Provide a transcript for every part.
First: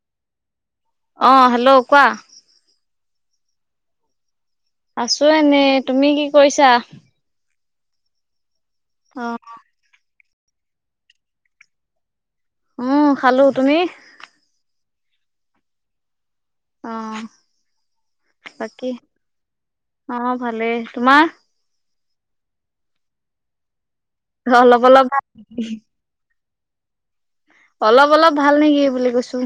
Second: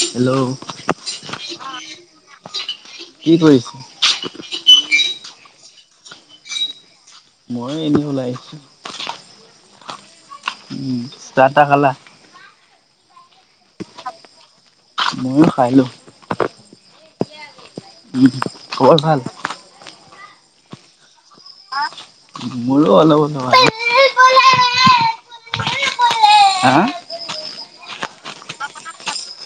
Hello. অ hello কোৱা? কি কৰিছ? আছো এনে। তুমি কি কৰিছা? মই এনেই ওলাই আহিছো। অ। উম চাহ তাহ খালা। উম খালো। তুমি? ময়ো খাই আহিলো। অ। উ বাকী খবৰ ভাল। অ ভালে তোমাৰ। মোৰো অলপ অলপ ভাল। অলপ অলপ ভাল। হা। অলপ অলপ ভাল নেকি বুলি কৈছো?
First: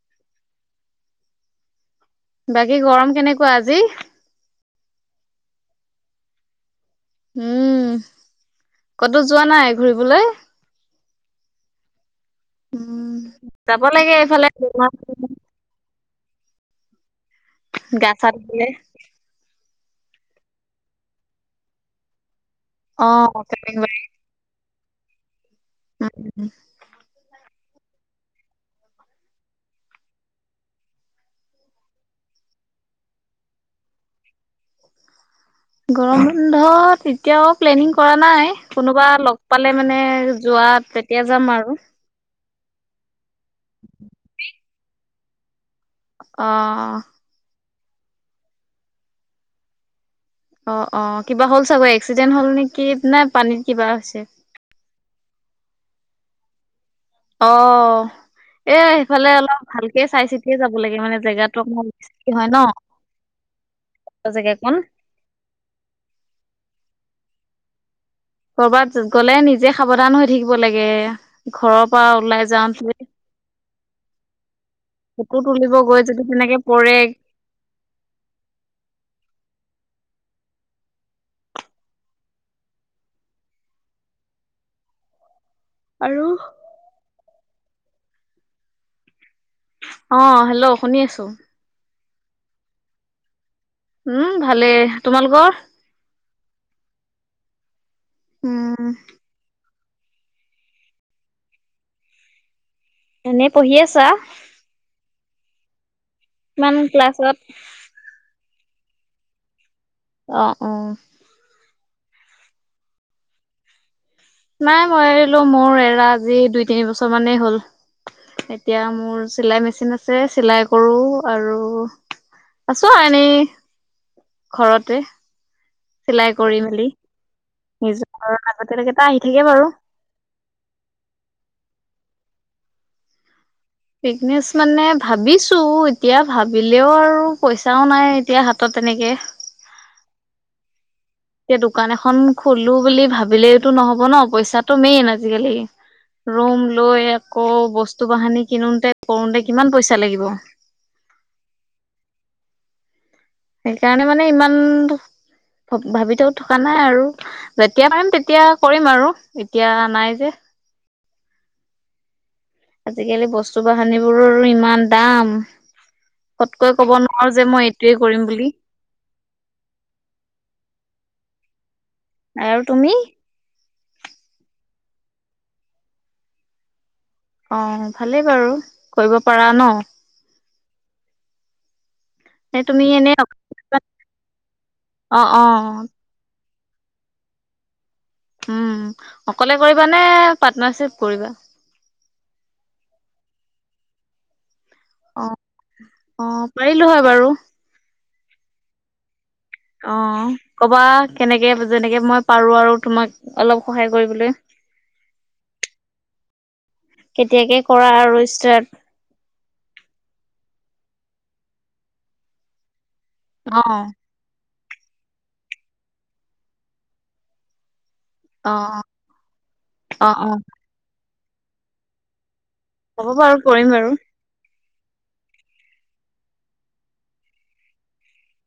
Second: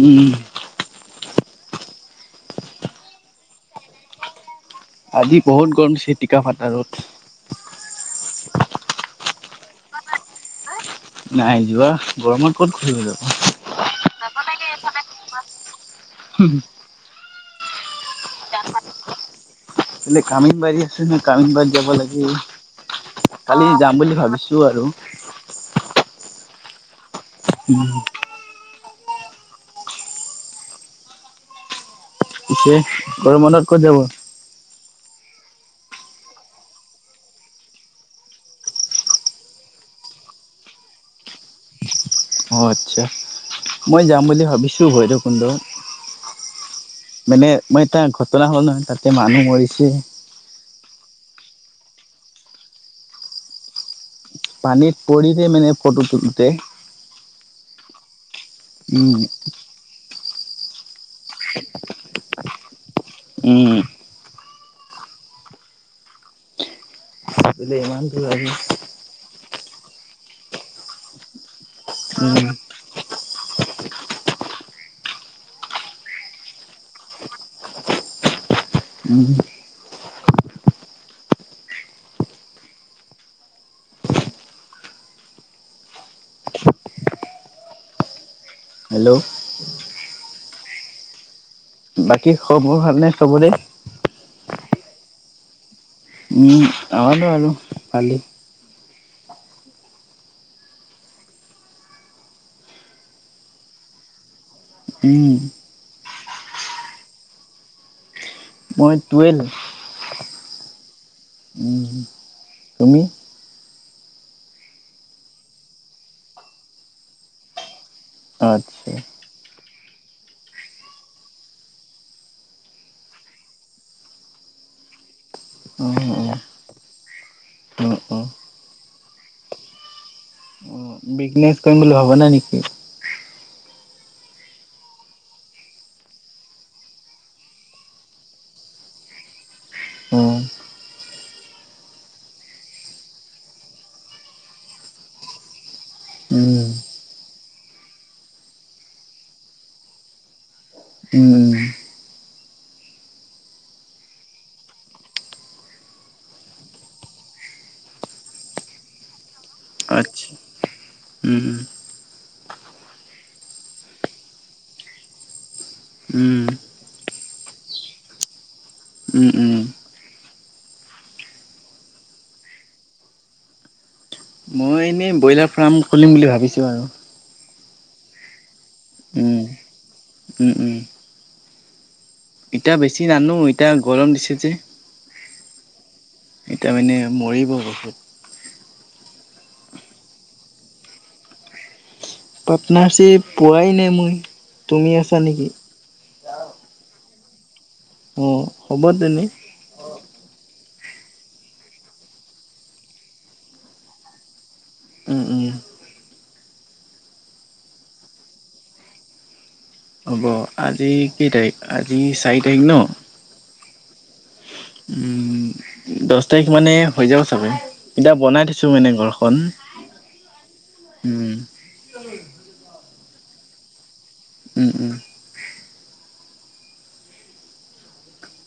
উম। বাকী গৰম কেনেকুৱা আজি? আজি বহুত গৰমছে টিকা ফাতা ৰদ। উম ক'তো যোৱা নাই ঘূৰিবলৈ? নাই যোৱা, গৰমত ক'ত ঘূৰিব যাব। উম যাব লাগে এইফালে। হুম হু। গাছা ধুই পেলাই। এলে কামিনবাৰী আছে নহয়। কামিনবাৰী যাব অ লাগে। কালি তেনেকুৱাই। যাম বুলি ভাবিছো আৰু। উম। উম। ছে গৰম বন্ধত ক'ত যাব। গৰম বন্ধত এতিয়াও প্লেনিং কৰা নাই। কোনোবা লগ পালে মানে যোৱা। বা তেতিয়া যাম আৰু। অ' আচ্ছা মই যাম বুলি ভাবিছো ভৈৰৱ কুণ্ডত। অহ। মই এটা ঘটনা হ'ল নহয় তাতে মানুহ মৰিছে। অ' অ' কিবা হ'ল চাগৈ? এক্সিডেণ্ট হ'ল নেকি না পানীত কিবা হৈছে। পানীত পৰিতে মানে ফটোটোতে। অ' এ সেইফালে অলপ ভালকে চাই চিতিয়ে যাব লাগে মানে। জেগা অ [inaudible] কি হয় ন উম জে। কন [unintelligible] ইমান দূৰ আহি কৰবাত গ'লে নিজে সাৱধান হৈ থাকিব লাগে। ঘৰৰ পৰা উম ওলাই যাওঁতে। [unintelligible] ফটো তুলিব গৈ যদি তেনেকে পৰে উম আৰু হেল্ল' অ' হেল্ল' শুনি আছো। বাকী খব মোৰ ভাল নে চবৰে? উম ভালে তোমালোকৰ? উম আহালো আৰু পালি [inaudible] উম এনেই পঢ়ি আছা? উম ইমান ক্লাছত মই টুৱেলভ অ' অ' উ তুমি নাই মই এৰিলো মোৰ এৰা আজি দুই তিনি বছৰ মানেই হ'ল। এতিয়া আচ্ছা মোৰ চিলাই মেচিন আছে চিলাই কৰো আৰু আছো আৰু এনেই ঘৰতে। অ অ চিলাই কৰি মেলি অ অ [unintelligible] অ' বিজনেচ কৰিম বুলি ভাবা নাই নেকি? বিজনেছ মানে ভাবিছো। এতিয়া ভাবিলেও আৰু পইচাও নাই এতিয়া হাতত। তেনেকে অ' এতিয়া দোকান এখন খোলো বুলি ভাবিলেইতো নহ'ব ন পইচাটো মেইন আজিকালি উম ৰুম লৈ আকৌ বস্তু বাহানি কিনোতে কৰোতে কিমান পইচা লাগিব। উম সেইকাৰণে মানে ইমান ভাবি থও থকা নাই আৰু যেতিয়া পাৰিম তেতিয়া কৰিম আৰু এতিয়া নাই যে [inaudible] আজিকালি বস্তু বাহানিবোৰৰ ইমান দাম উম উম সতকৈ ক'ব নোৱাৰো যে মই এইটোৱে কৰিম বুলি। উম উম আৰু তুমি? মই এনেই ব্ৰইলাৰ ফাৰ্ম খুলিম বুলি ভাবিছো আৰু অহ, ভালে বাৰু। কৰিব পাৰা উম- ন' উম -উম এতিয়া তুমি বেছি এনে নানো এতিয়া অ' গৰম দিছে যে অ' এতিয়া মানে মৰিব হৈছে উম, অকলে কৰিবা নে পাৰ্টনাৰশ্বিপ কৰিবা? পাৰ্টনাৰশ্বিপ পোৱাই নাই মই তুমি আছা নেকি? অহ, পাৰিলো হয় বাৰু। উম, হ'ব তেনে অ', ক'বা কেনেকে যেনেকে মই পাৰো আৰু তোমাক অলপ সহায় কৰিবলৈ উম- উম কেতিয়াকে কৰা আৰু ষ্টাৰ্ট? হ'ব আজি কেই তাৰিখ, আজি চাৰি তাৰিখ ন'? অ', উম, দছ তাৰিখ মানে হৈ যাব চাগে। এতিয়া বনাই থৈছো অ' মানে ঘৰখন অ' অ' উম। হ'ব বাৰু কৰিম বাৰু। উম- উম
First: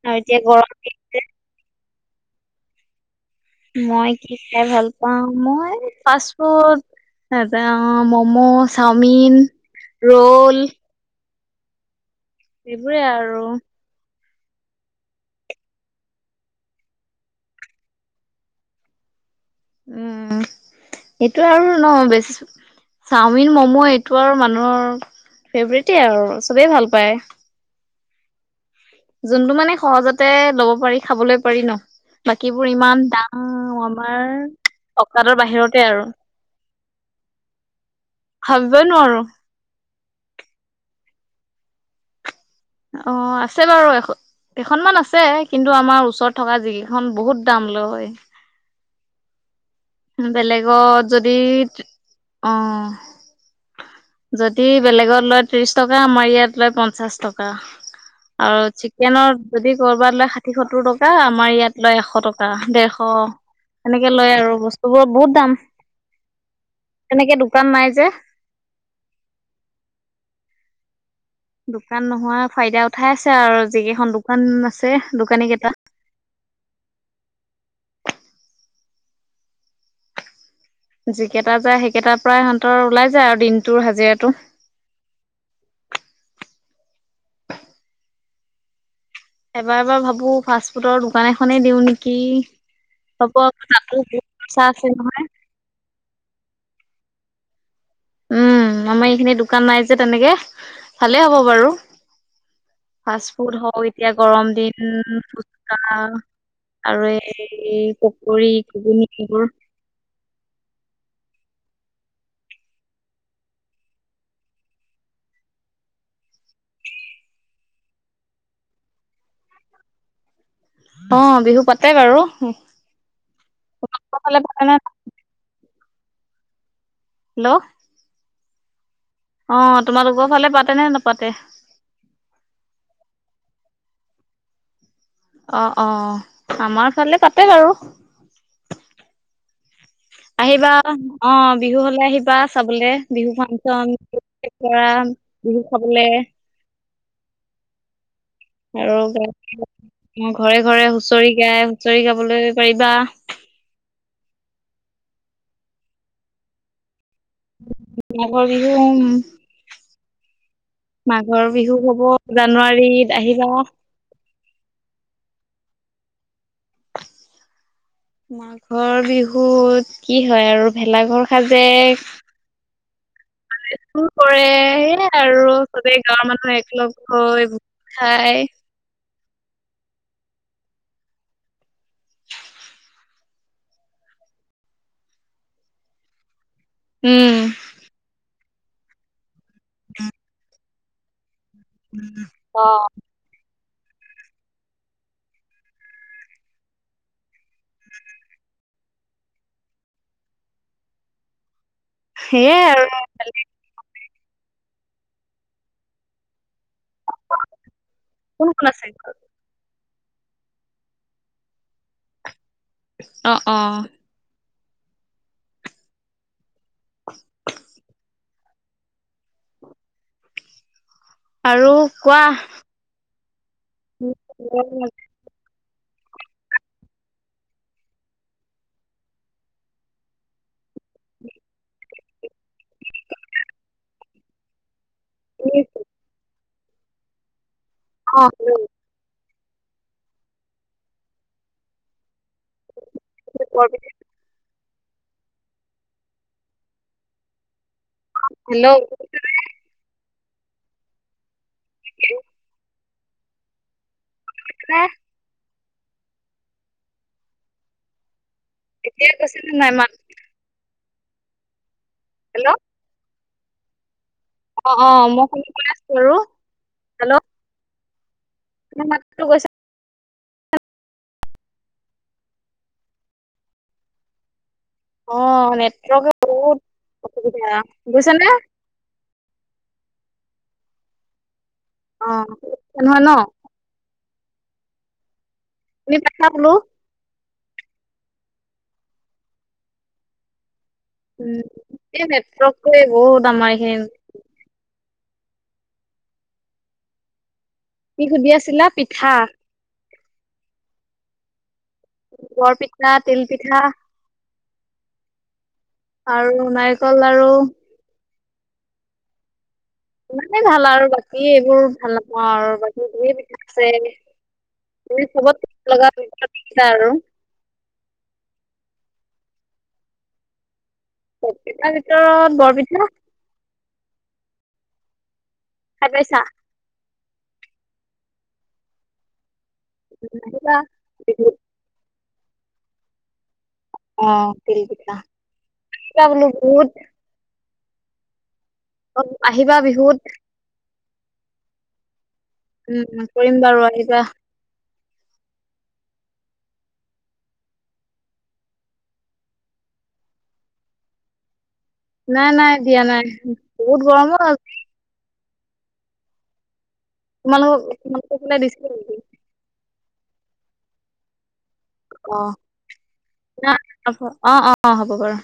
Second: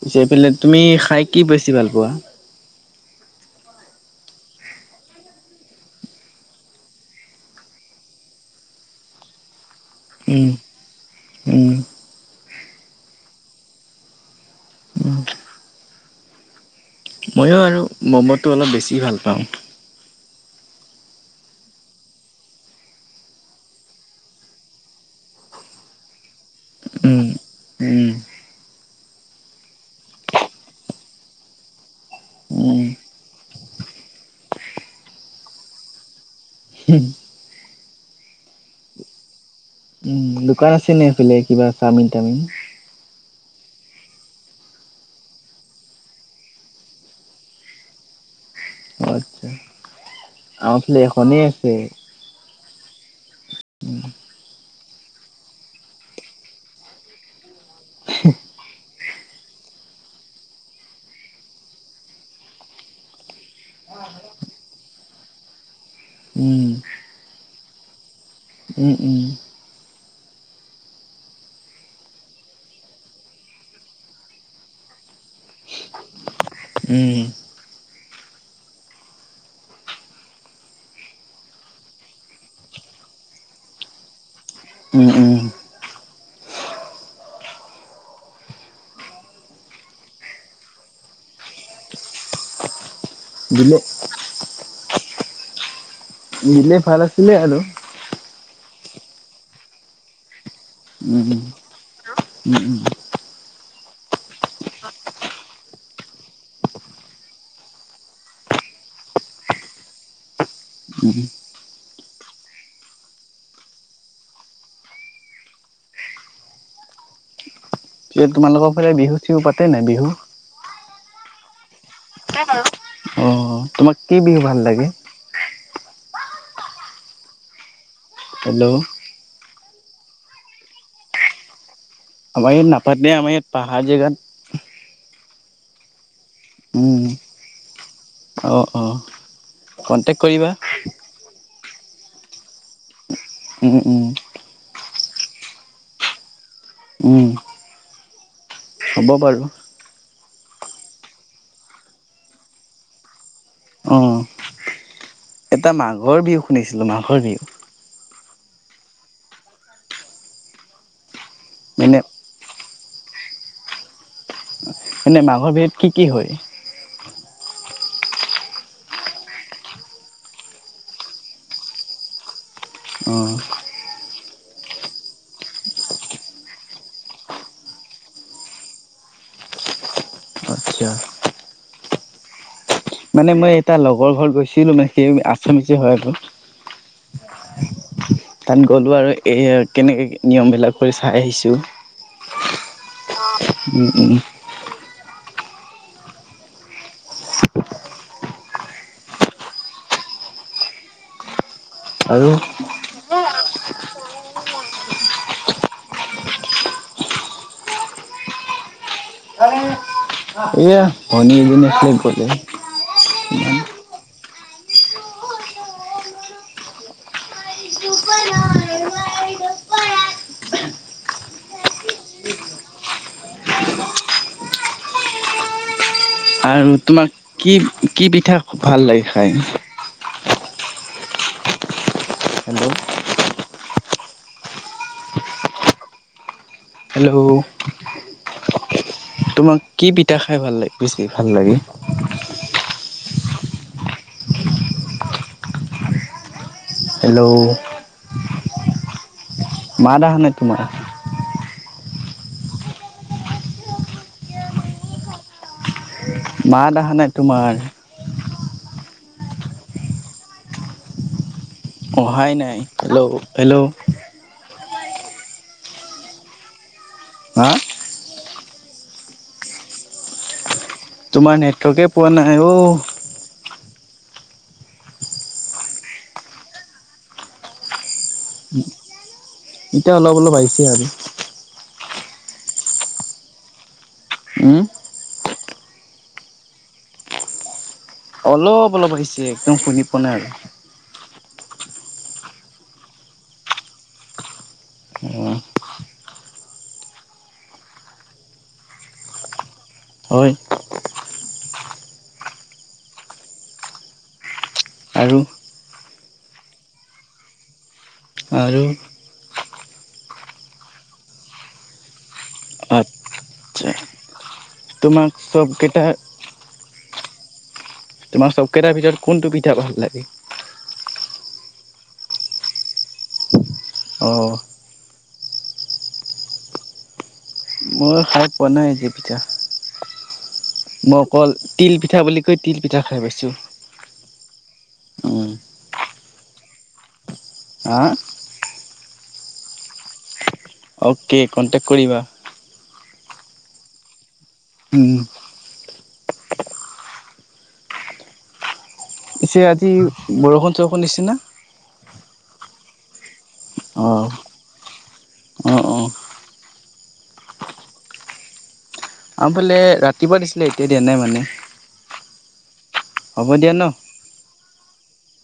পিছে, এতিয়া সেইফেলে গৰম তুমি খাই কি বেছি ভাল পোৱা? মই কি খাই ভাল পাওঁ, মই ফাষ্ট ফুড [unintelligible] মম, চাওমিন, উম, ৰোল উম সেইবোৰে আৰু অহ ময়ো আৰু ম'মটো অলপ বেছি ভাল পাওঁ। উম, সেইটো আৰু ন'বেছ চাওমিন, মম এইটো আৰু মানুহৰ ফেভৰেটেই আৰু চবেই ভাল পায়। উম, উম, যোনটো মানে সহজতে ল'ব পাৰি খাবলৈ পাৰি ন' বাকীবোৰ ইমান উম, দাম আমাৰ অকাদৰ বাহিৰতে আৰু হম [inaudible] ভাবিবই নোৱাৰো। উম, দোকান আছে নে এইফেলে কিবা চাওমিন তাওমিন? অ', আছে বাৰু এখ কেইখনমান আছে কিন্তু আমাৰ ওচৰত থকা জিকিখন বহুত দাম লয়। অ আচ্ছা। আমাৰ ফালে বেলেগত যদি এখনেই আছে। অহ যদি তি বেলেগত লয় ত্ৰিছ টকা আমাৰ ইয়াত লয় পঞ্চাছ টকা। আৰু চিকেনৰ যদি কৰ'বাত লয় ষাঠি, সত্তৰ টকা আমাৰ ইয়াত লয় এশ টকা, দেৰশ অহ, সেনেকে লয় আৰু বস্তু হব বহুত দাম উম, তেনেকে দোকান নাই যে। [inaudible] দোকান নোহোৱা ফাইদা উঠাই আছে আৰু যিকেইখন দোকান আছে দোকানী কেইটা। উম। যিকেইটা যায় সেইকেইটাৰ পৰাই ইহঁতৰ ওলাই যায় আৰু দিনটোৰ হাজিৰাটো। উম, উম। এবাৰ এবাৰ ভাবো ফাষ্ট ফুডৰ দোকান এখনেই দিওঁ নেকি! হ'ব দিলে তাতো বহুত খৰছা আছে নহয়। নিলে ভাল আছিলে আৰু। উম, আমাৰ এইখিনি দোকান নাই যে তেনেকে। ভালে উম, হ'ব উম, বাৰু। উম, উম, ফাচ ফুড হয়এতিয়া গৰম দিন ফুচকা আৰু এই পকৰি ঘূগুণী এইবোৰ। উম। তোমালোকৰ ফালে বিহু-চিহু পাতে নাই বিহু? অ, বিহু পাতে। বাৰু অ, তোমাক কি তোমালোকৰ বিহু ফালে ভাল পাতে নে লাগে? হেল্ল'। হেল্ল'। অ, তোমাৰালোকৰ ফালে পাতে নে নাপাতে? আমাৰ ইয়াত নাপাতে। আমাৰ ইয়াত পাহাৰ জেগাত অ, অ আমাৰ উম, ফালে পাতে বাৰু। অ', অ', কণ্টেক্ট কৰিবা। আহিবা, অ বিহু হলে আহিবা চাবলে। বিহু উম, ফাংচন উম, [unintelligible] বিহু খাবলে। উম। আৰু হ'ব বাৰু। [unintelligible] ঘৰে ঘৰে হুঁচৰি গাই, হুঁচৰি গাবলৈ পাৰিবা। অ', এটা মাঘৰ বিহু শুনিছিলোঁ, মাঘৰ বিহু। মাঘৰ বিহু অ উম। মাঘৰ বিহু মানে হ'ব, জানুৱাৰীত আহিবা। এনে মাঘৰ বিহুত কি কি হয়? মাঘৰ বিহুত কি হয় আৰু ভেলাঘৰ সাজে, [inaudible] চুৰ কৰে। সেয়াই আৰু চবেই গাঁৱৰ মানুহ একলগ হৈ গোট খাই আচ্ছা। মানে মই এটা লগৰ ঘৰত গৈছিলো মানে সেই আছামিছে হয় আৰু। উম। তাত গ'লো আৰু এ কেনেকে নিয়ম বিলাক হয় চাই আহিছো। অ। উম উম। আৰু সেইয়াই আৰু [unintelligible] [unintelligible] কোন কোন আছে ঘৰত? এয়া ভনি এজনী আছিলে গ'লে। অ ইমান অ। [inaudible] আৰু কোৱা? [unintelligible] আৰু তোমাক কি, কি পিঠা ভাল লাগে খাই? [inaudible] হেল্ল'। [unintelligible] [unintelligible] হেল্ল'? অহ হেল্ল। তোমাক কি পিঠা খাই ভাল লাগে, বেছি ভাল লাগে? ভাপৰ পিঠা। হেল্ল'! হেল্লও [unintelligible] মাত আহা নাই তোমাৰ। [unintelligible] হে? মাত আহা নাই তোমাৰ। এতিয়া গৈছে নে নাই মাত? অঁহাই হেল্ল' নাই। হেল্ল' হেল্ল' অ অ। মই শুনি পাই আছোঁ বাৰু হেল্ল' হা? মোৰ মাতটো গৈছে? তোমাৰ নেটৱৰ্কে পোৱা নাই অ' অ' নেটৱৰ্কে বহুত অসুবিধা বুজিছা নে? এতিয়া অলপ-অলপ আহিছে আৰু। অ' নহয় ন? উম শুনি পাইছা বুলো? অলপ-অলপ আহিছে একদম শুনি পোৱা নাই আৰু উম, এই নেটৱৰ্ককৰে বহুত আমাৰ এইখিনি আৰু অ কি সুধি আছিলা, পিঠা? হয়। বৰপিঠা তিল পিঠা আৰু আৰু নাৰিকল লাৰু আৰু ইমানেই ভাল আৰু বাকী এইবোৰ ভাল নহয় আৰু বাকী ধেই পিঠা আচ্ছা আছে তোমাক তুমি চবত চবকেইটা লগা [unintelligible] পিঠা আৰু তোমাৰ চবকেটাৰ ভিতৰত কোনটো পিঠা ভাল লাগে। পিঠাৰ ভিতৰত বৰপিঠা অ খাই পইছা মই খাই পোৱা নাই এইটো পিঠা আহিবা মই অকল বিহুত তিল পিঠা বুলি কৈ তিল পিঠা খাই পাইছো অ তিল পিঠা, পিঠা বোলে বহুত হা অ আহিবা বিহুত অ'কে কণ্টেক্ট কৰিবা। উম কৰিম বাৰু আহিবা। উম পছে আজি বৰষুণ চৰষুণ দিচেনা। নাই নাই দিয়া নাই বহুত গৰম অ আজি। অ', অ'। তোমালোক [unintelligible] দিছে আমাৰ ফালে ৰাতিপুৱা দিছিলে এতিয়া দিয়া নাই মানে অ হ'ব না দিয়া ন? অ অ অ হ'ব বাৰু